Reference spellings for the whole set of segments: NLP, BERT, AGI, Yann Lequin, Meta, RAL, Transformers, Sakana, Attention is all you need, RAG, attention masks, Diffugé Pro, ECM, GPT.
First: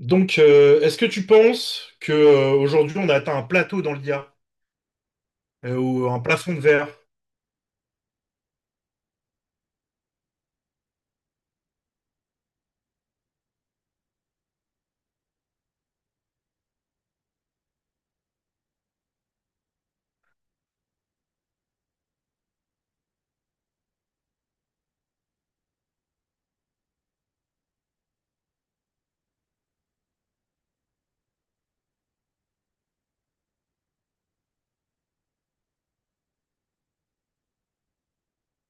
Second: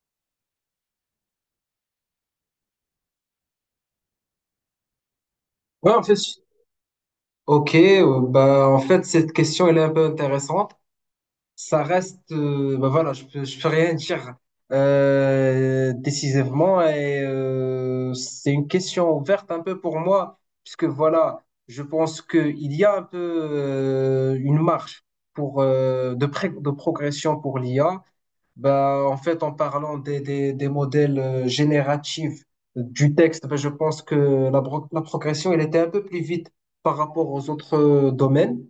Donc, est-ce que tu penses que aujourd'hui on a atteint un plateau dans l'IA Ouais, en ou fait, un je- plafond de verre? ok, bah, en fait, Cette question, elle est un peu intéressante. Ça reste, voilà, je peux rien dire décisivement, et c'est une question ouverte un peu pour moi, puisque voilà, je pense qu'il y a un peu une marche pour, de progression pour l'IA. Bah, en fait, en parlant des modèles génératifs du texte, bah, je pense que la progression, elle était un peu plus vite par rapport aux autres domaines.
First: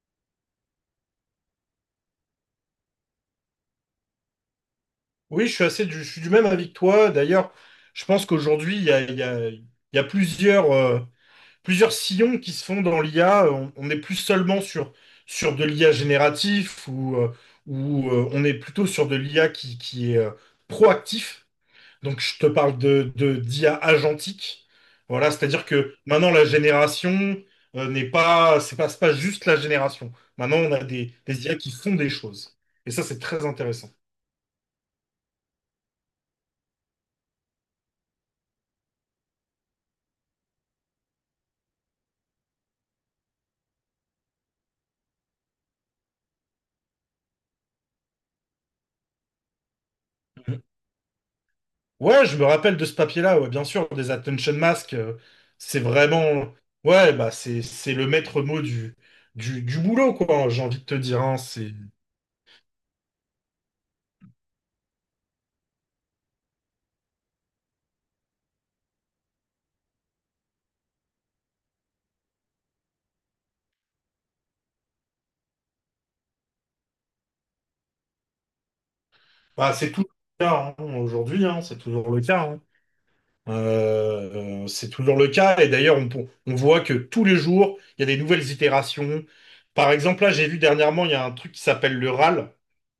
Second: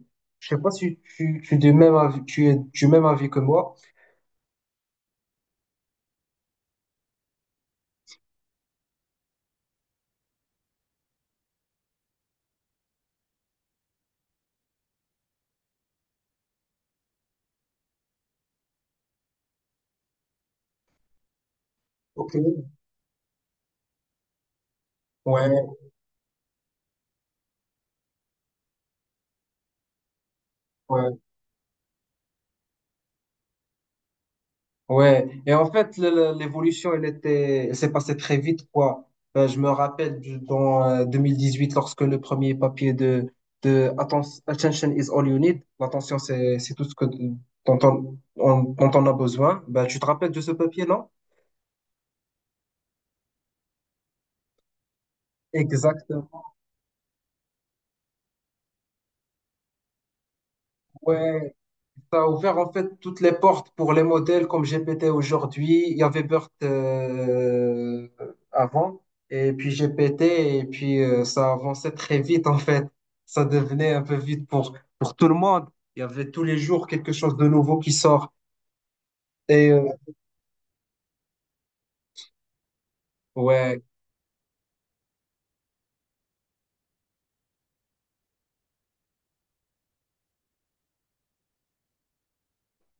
Je sais pas si es du même avis, tu es du même avis que moi. Oui, je suis du même avis que toi. D'ailleurs, je pense qu'aujourd'hui il y a, il y a- il y a plusieurs, plusieurs sillons qui se font dans l'IA. On n'est plus seulement sur de l'IA génératif ou on est plutôt sur de l'IA qui est proactif. Donc Ok. je te parle d'IA agentique. Voilà, c'est-à-dire Ouais, que maintenant la génération n'est pas, c'est pas, c'est pas juste la génération. Maintenant on a ouais. des IA qui font des choses. Et ça, c'est très intéressant. Ouais, et en fait, l'évolution, elle s'est passée très vite, quoi. Je me rappelle dans 2018, lorsque le premier papier de Attention is all you need, l'attention, c'est tout ce que, dont dont on a besoin. Bah, tu te rappelles de ce papier, non? Ouais, je me rappelle de ce papier-là, ouais, bien sûr, des attention masks. C'est Exactement. vraiment, ouais, c'est le maître mot du boulot, quoi. J'ai envie de te dire, hein, Ouais, c'est, ça a ouvert en fait toutes les portes pour les modèles comme GPT aujourd'hui. Il y avait BERT avant, et puis GPT, et puis ça avançait très vite en fait. Ça devenait un peu vite pour tout le monde. Il y avait tous les jours quelque chose de nouveau qui sort. Et euh, c'est tout le cas, hein, aujourd'hui, hein, c'est toujours le cas, hein. ouais, C'est toujours le cas. Et d'ailleurs, on voit que tous les jours, il y a des nouvelles itérations. Par exemple, là, j'ai vu dernièrement, il y a un truc qui s'appelle le RAL,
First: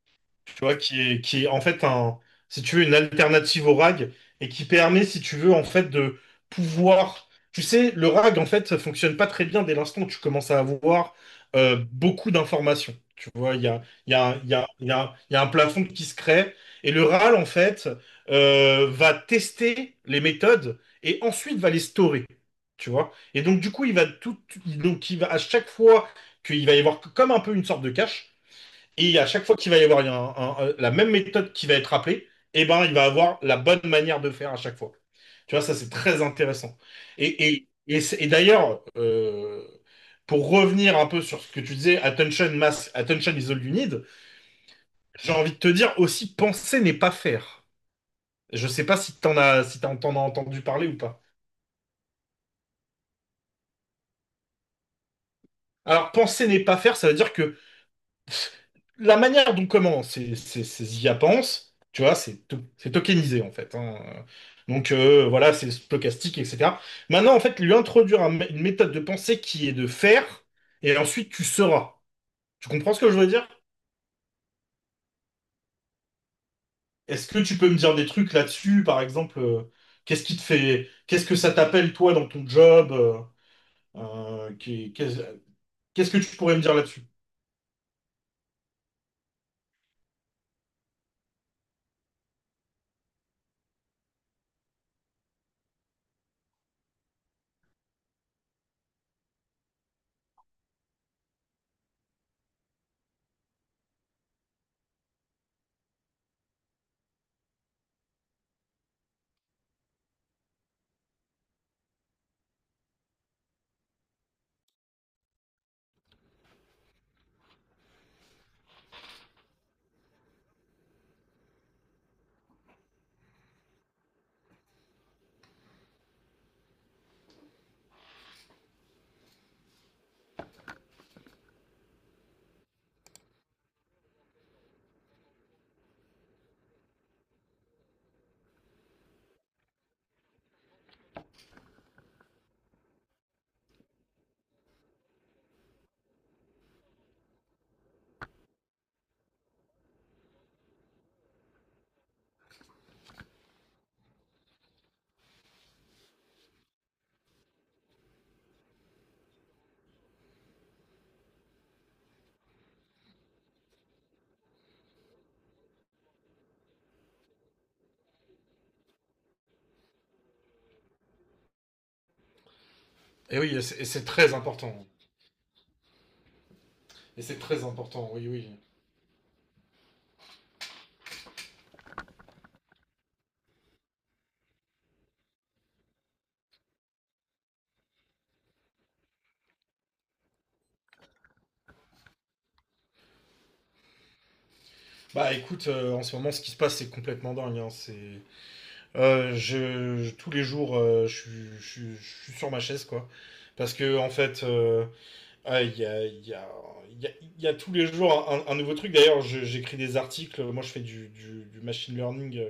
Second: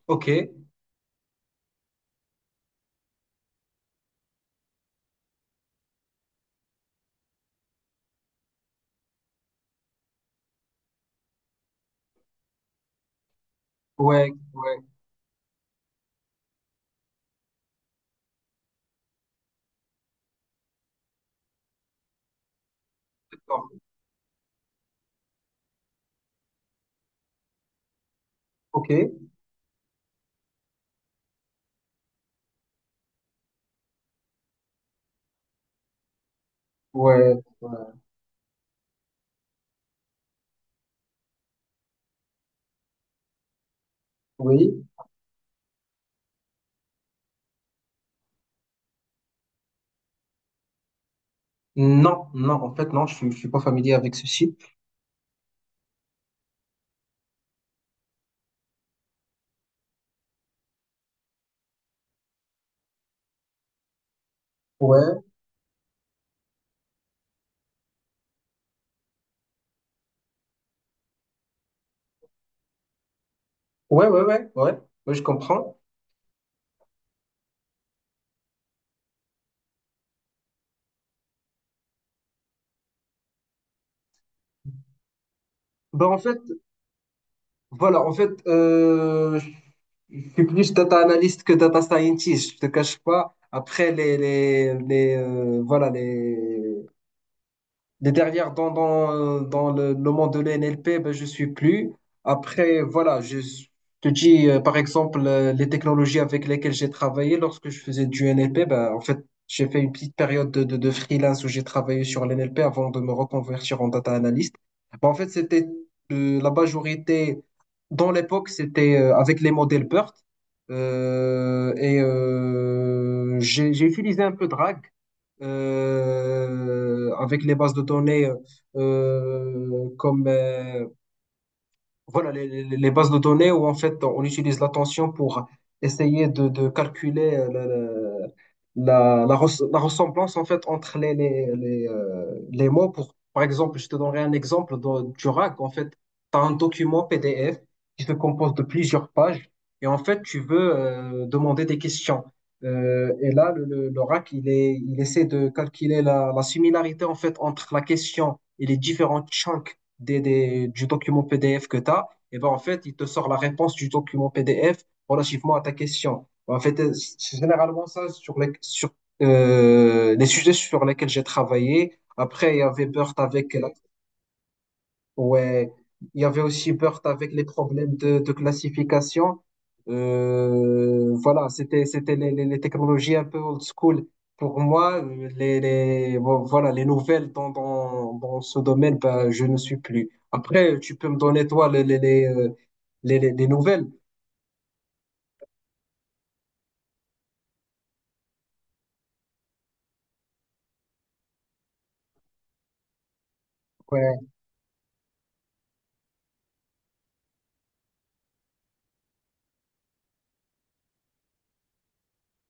ok, tu vois, qui est en fait un, si tu veux, une alternative au rag, et qui permet, si tu veux, en fait, de pouvoir. Tu sais, le rag, en fait, ça fonctionne pas très bien dès l'instant où tu commences à avoir beaucoup d'informations. Tu vois, il y a, il y ouais, a, il y a, ouais, il y a, il y a un plafond qui se crée, et le RAL, en fait, va tester les méthodes et ensuite va les storer. Tu vois? Et donc, d'accord, du coup, il va à chaque fois qu'il va y avoir comme un peu une sorte de cache. ok, ouais, Et à chaque fois qu'il va y avoir la même méthode qui va être appelée, eh ben, il va avoir la bonne manière de faire à chaque fois. Tu vois, ça, c'est très intéressant. ouais, Et d'ailleurs, pour revenir un peu sur ce que tu disais, attention, mass, attention is all you need, oui. j'ai envie de te dire aussi, penser n'est pas faire. Je sais pas si t'en as entendu parler ou pas. Non, non, en fait, non, je suis pas familier avec ceci. Alors, penser n'est pas faire, ça veut dire que la manière dont comment ces IA pensent, tu vois, c'est tokenisé en fait, hein. Donc Ouais, voilà, c'est stochastique, etc. Maintenant, en fait, lui introduire une méthode de pensée qui est de faire, et ensuite tu seras. Tu comprends ce que je veux dire? ouais, ouais, ouais, ouais, ouais, je comprends. Est-ce que tu peux me dire des trucs là-dessus? Par exemple, qu'est-ce qui te fait, qu'est-ce que ça t'appelle toi dans ton job? Euh, qui- qu'est- Ben, Qu'est-ce en que tu fait, pourrais me dire là-dessus? Voilà, en fait, je suis plus data analyst que data scientist, je te cache pas. Après, les dernières dans le monde de l'NLP, ben, je suis plus. Après, voilà, te dis, par exemple, les technologies avec lesquelles j'ai travaillé lorsque je faisais du NLP, ben, en fait, j'ai fait une petite période de freelance où j'ai travaillé sur l'NLP avant de me reconvertir en data analyst. Ben, en fait, c'était euh, la majorité, dans l'époque, c'était avec les modèles BERT. J'ai utilisé un peu de RAG avec les bases de données comme voilà, les bases de données où en fait on utilise l'attention pour essayer de calculer la la ressemblance en fait entre les mots. Pour, par exemple, je te donnerai un exemple du RAG. En fait, tu as un document PDF qui se compose de plusieurs pages, et en fait tu veux demander des questions. Et là, le RAC, il essaie de calculer la similarité en fait entre la question et les différents chunks du document PDF que tu as, et ben en fait, il te sort la réponse du document PDF relativement à ta question. En fait, c'est généralement ça sur les sujets sur lesquels j'ai travaillé. Après, il y avait Burt Et avec oui, et la. c'est, et c'est très important. Ouais, il y avait aussi Burt Et avec c'est les très problèmes important, oui, de oui. classification. C'était les technologies un peu old school. Pour moi, voilà les nouvelles dans ce domaine, ben, je ne suis plus. Après, tu peux me donner toi les nouvelles. Bah écoute, en ce moment, ce qui se passe, c'est complètement dingue, hein. C'est, tous les jours, euh, je suis, je suis sur ma chaise, quoi. Parce que en Ouais, fait, ah, il y a, il y a- il y a- il y a tous les jours un nouveau truc. D'ailleurs, j'écris des articles. Moi, je fais du machine learning,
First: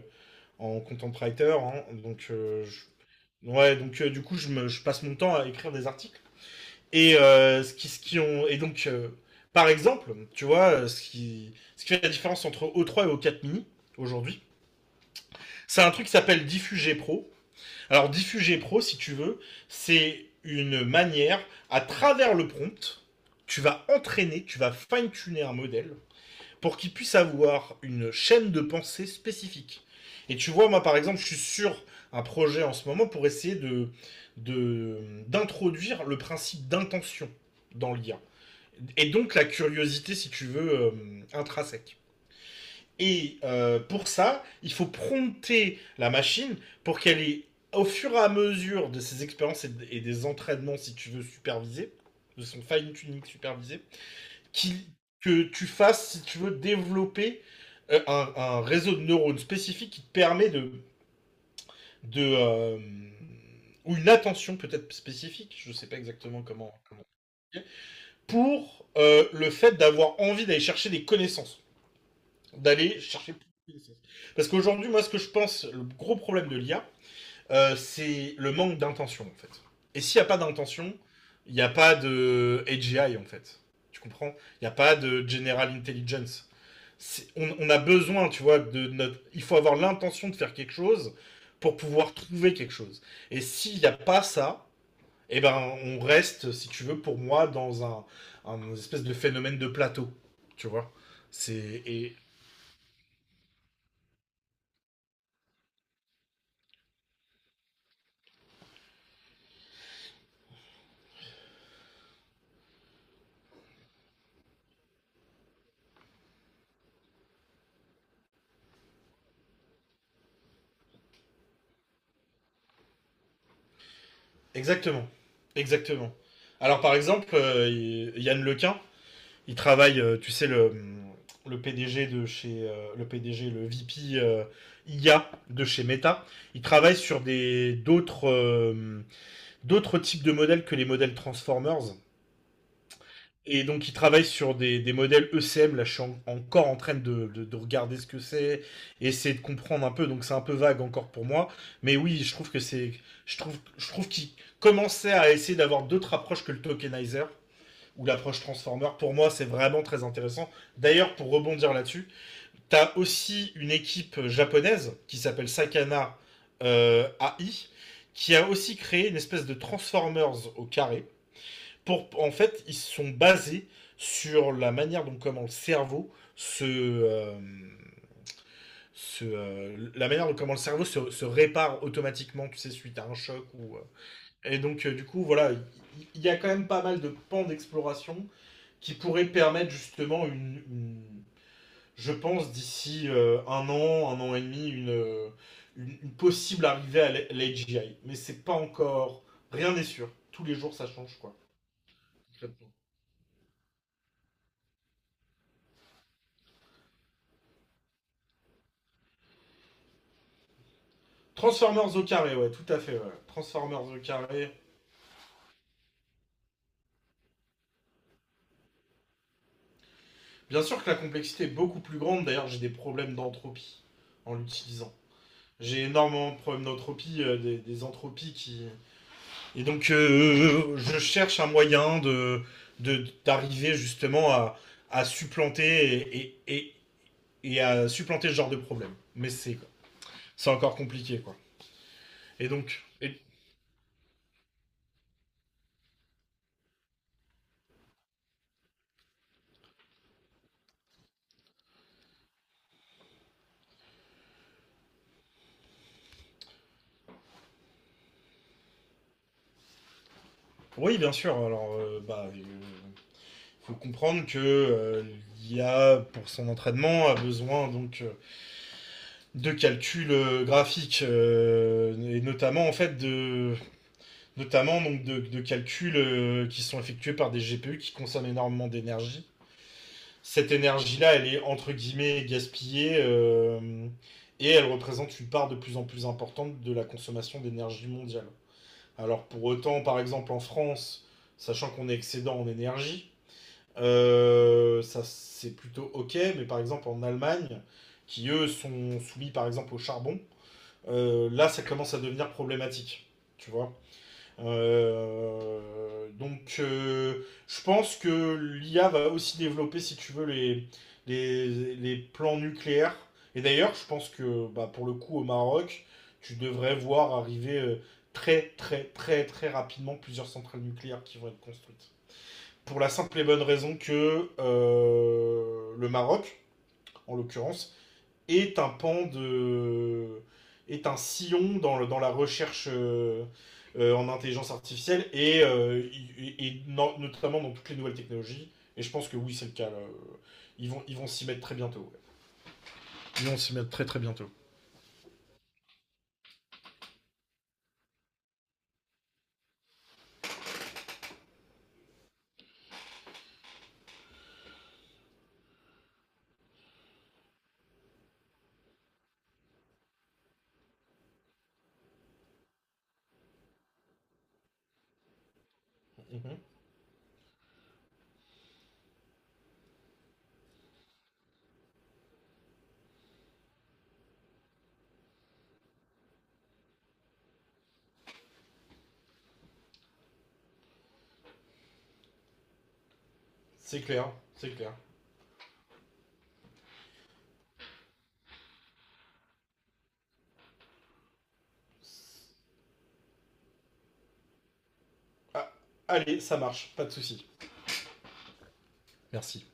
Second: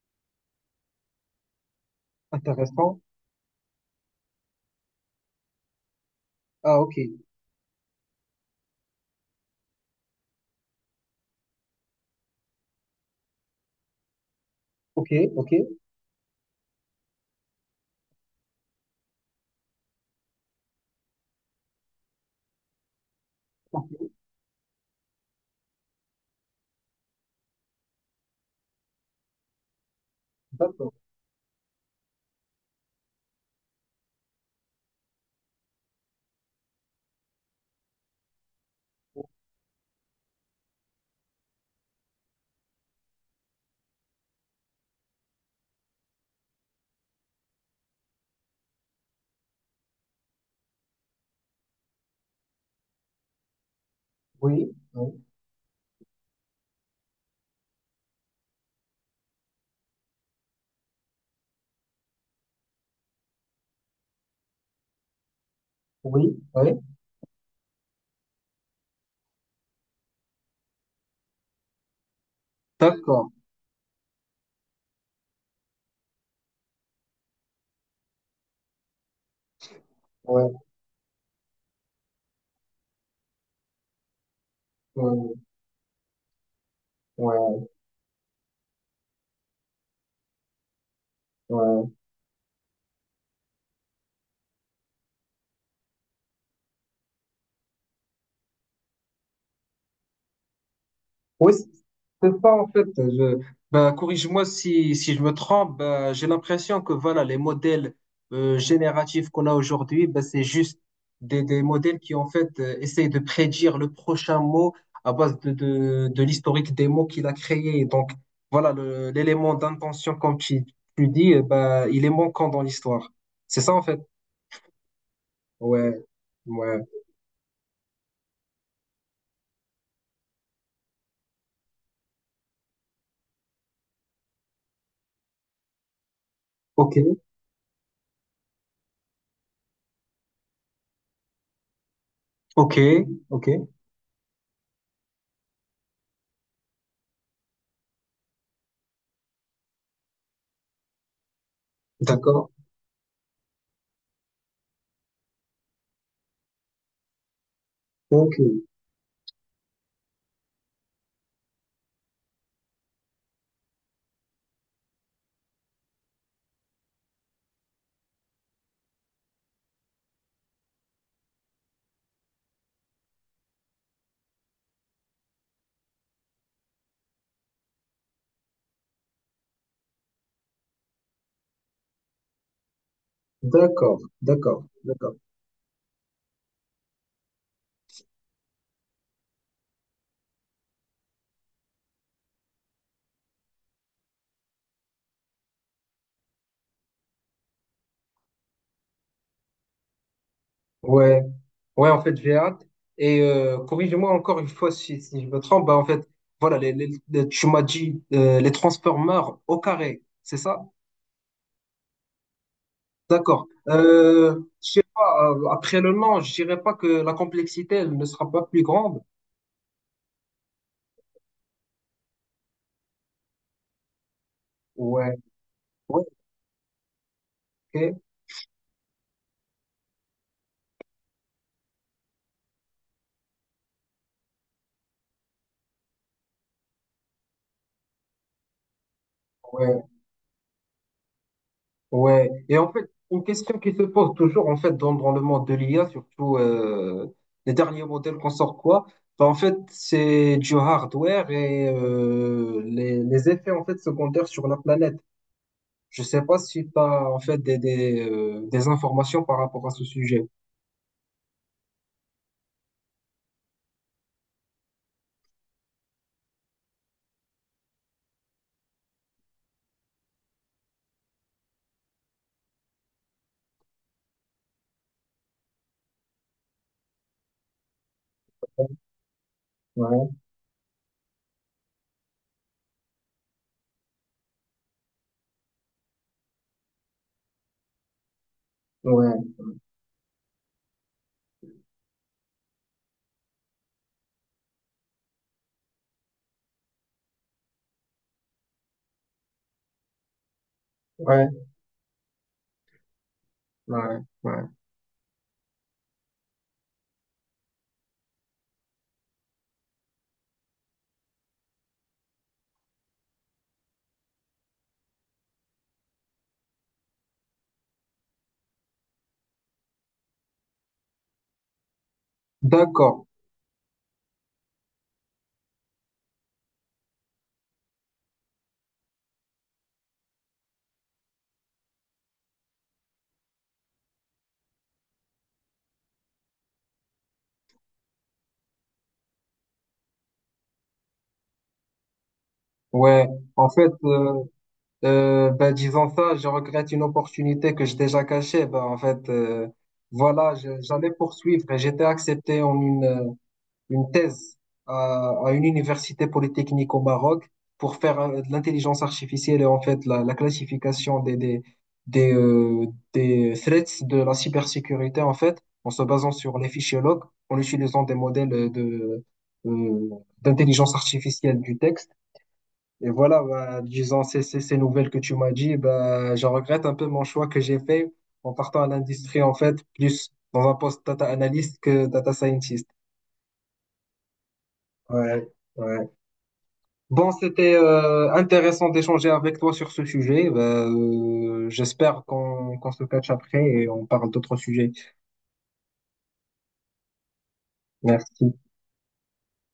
en content writer, hein. donc, euh, intéressant. je- ouais, donc euh, du coup, je passe mon temps à écrire des articles. Ah ok, Et ce qui ont et donc par exemple, tu vois, ce qui fait la différence entre o3 et o4 mini aujourd'hui, ok, ok, c'est un truc qui s'appelle Diffugé Pro. Alors Diffugé Pro, si tu veux, c'est une manière, à travers le prompt, tu vas ok, entraîner, tu vas fine-tuner un modèle pour qu'il puisse avoir une chaîne de pensée spécifique. Et tu vois, moi d'accord. par exemple, je suis sur un projet en ce moment pour essayer de- d'introduire le principe d'intention dans l'IA, et donc la curiosité, si tu veux, intrinsèque. Et pour ça, il faut prompter la machine pour qu'elle ait, au fur et à mesure de ses expériences et des entraînements, si tu veux, supervisés, de son fine-tuning supervisé, Oui, qui, oui, que tu fasses, si tu veux, développer un réseau de neurones spécifique qui te permet de ou une attention peut-être spécifique, je ne sais pas oui, exactement ouais. Comment, pour le fait d'avoir envie d'aller chercher des connaissances, d'aller D'accord. chercher plus de connaissances. Parce qu'aujourd'hui, moi, ce que je pense, le gros problème de l'IA, c'est le manque d'intention, en fait. Et s'il n'y a pas Ouais, d'intention, il n'y a pas de AGI, en fait. Tu comprends? Il n'y a pas de ouais, General Intelligence. Ouais, On a besoin, tu vois, de notre... Il faut avoir l'intention de faire quelque chose pour ouais. pouvoir trouver quelque chose. Et s'il n'y a pas ça, eh ben, on reste, si tu veux, pour moi, dans un espèce de phénomène de plateau. Tu vois. Oui, C'est. et- c'est ça en fait. Ben, corrige-moi si je me trompe. Ben, j'ai l'impression que voilà, les modèles génératifs qu'on a aujourd'hui, ben, c'est juste des modèles qui en fait essayent de prédire le prochain mot à base de l'historique des mots qu'il a créé. Donc voilà, l'élément d'intention, comme tu dis, eh ben, il est manquant dans l'histoire. C'est ça en fait. Exactement. Ouais, Exactement. ouais. Alors, par exemple, Yann Lequin, il travaille, tu sais, le PDG de chez. Le PDG, le VP IA de chez Meta. Il Ok, travaille sur des d'autres d'autres types de modèles que les modèles Transformers. ok, ok. Et donc, ils travaillent sur des modèles ECM. Là, encore en train de regarder ce que c'est, et essayer de comprendre un peu. Donc, c'est un peu vague encore pour moi. Mais oui, je trouve D'accord. que c'est. Je trouve qu'ils commençaient à essayer d'avoir d'autres approches que le tokenizer ou Ok. l'approche transformer. Pour moi, c'est vraiment très intéressant. D'ailleurs, pour rebondir là-dessus, t'as aussi une équipe japonaise qui s'appelle Sakana, AI, qui a aussi créé une espèce de Transformers au carré. Pour, en fait, ils sont basés sur la manière dont comment le cerveau se, la manière dont comment le cerveau se répare automatiquement, tu sais, suite à un choc ou. D'accord, Et d'accord, donc, du d'accord. coup, voilà, a quand même pas mal de pans d'exploration qui pourraient permettre justement je pense, d'ici un an et demi, une possible arrivée à l'AGI. Mais c'est pas encore, rien n'est sûr. Tous les jours, ça change, Ouais. quoi. Ouais, en fait, j'ai hâte. Et corrige-moi encore une fois si je me trompe. Bah, en fait, voilà, tu m'as dit les Transformers au carré, c'est ça? Transformers au carré, ouais, tout à fait, ouais. D'accord. Transformers au carré. Je sais pas, après le nom, je dirais pas que la complexité, elle ne sera pas plus grande. Bien sûr que la complexité est beaucoup plus grande. D'ailleurs, j'ai des problèmes d'entropie en l'utilisant. Ouais, J'ai ouais, énormément de problèmes d'entropie, des ok, entropies qui. Et donc, je cherche un moyen d'arriver justement à supplanter et à supplanter ce genre de problème. Mais ouais. c'est encore compliqué, quoi. Ouais, Et et en donc, fait, et- une question qui se pose toujours, en fait, dans le monde de l'IA, surtout les derniers modèles qu'on sort, quoi, bah, en fait, c'est du hardware et les effets en fait secondaires sur la planète. Je sais pas si tu as en fait des informations par rapport à ce sujet. oui, bien sûr. Alors, faut comprendre que l'IA, pour son entraînement, a besoin donc de calculs graphiques et notamment en fait de notamment donc de calculs qui sont effectués par des GPU qui consomment énormément Ouais, d'énergie. Cette énergie-là, elle est entre guillemets gaspillée, et elle représente une part de plus en plus importante de la consommation d'énergie mondiale. ouais, Alors pour autant, par exemple en France, sachant qu'on est excédent en énergie, ça, c'est plutôt ok, mais par exemple en Allemagne, qui eux sont soumis par exemple au charbon, ouais, là ça commence à devenir problématique. Tu vois. ouais, ouais. Je pense que l'IA va aussi développer, si tu veux, les plans nucléaires. Et d'ailleurs, je pense que, pour le coup au Maroc, tu devrais voir arriver très très très très rapidement plusieurs centrales nucléaires qui vont être construites. Pour la D'accord. simple et bonne raison que le Maroc, en l'occurrence, est un pan de. Est un sillon dans, dans la recherche en intelligence artificielle et, notamment dans toutes les nouvelles technologies. Et je pense que oui, c'est le cas, là. Ils vont s'y mettre très bientôt, ouais. Ouais, Ils vont en s'y fait, mettre très très bientôt. Ben, disons ça, je regrette une opportunité que j'ai déjà cachée. Ben, en fait, voilà, j'allais poursuivre et j'étais accepté en une thèse à une université polytechnique au Maroc pour faire de l'intelligence artificielle et en fait la classification des, euh, des threats de la cybersécurité en fait, en se basant sur Mhm. les fichiers log, en utilisant des modèles euh, d'intelligence artificielle du texte. Et voilà, bah, disons, ces nouvelles que tu m'as dit, bah, je regrette un peu mon choix que j'ai fait en partant à l'industrie, en fait, plus dans un poste data analyst que data scientist. C'est clair, c'est clair. Ouais, ouais. Bon, c'était intéressant d'échanger avec toi sur ce sujet. Bah, j'espère qu'on se catch après et on parle d'autres sujets. Ah, allez, ça marche, pas de souci. Merci. Merci.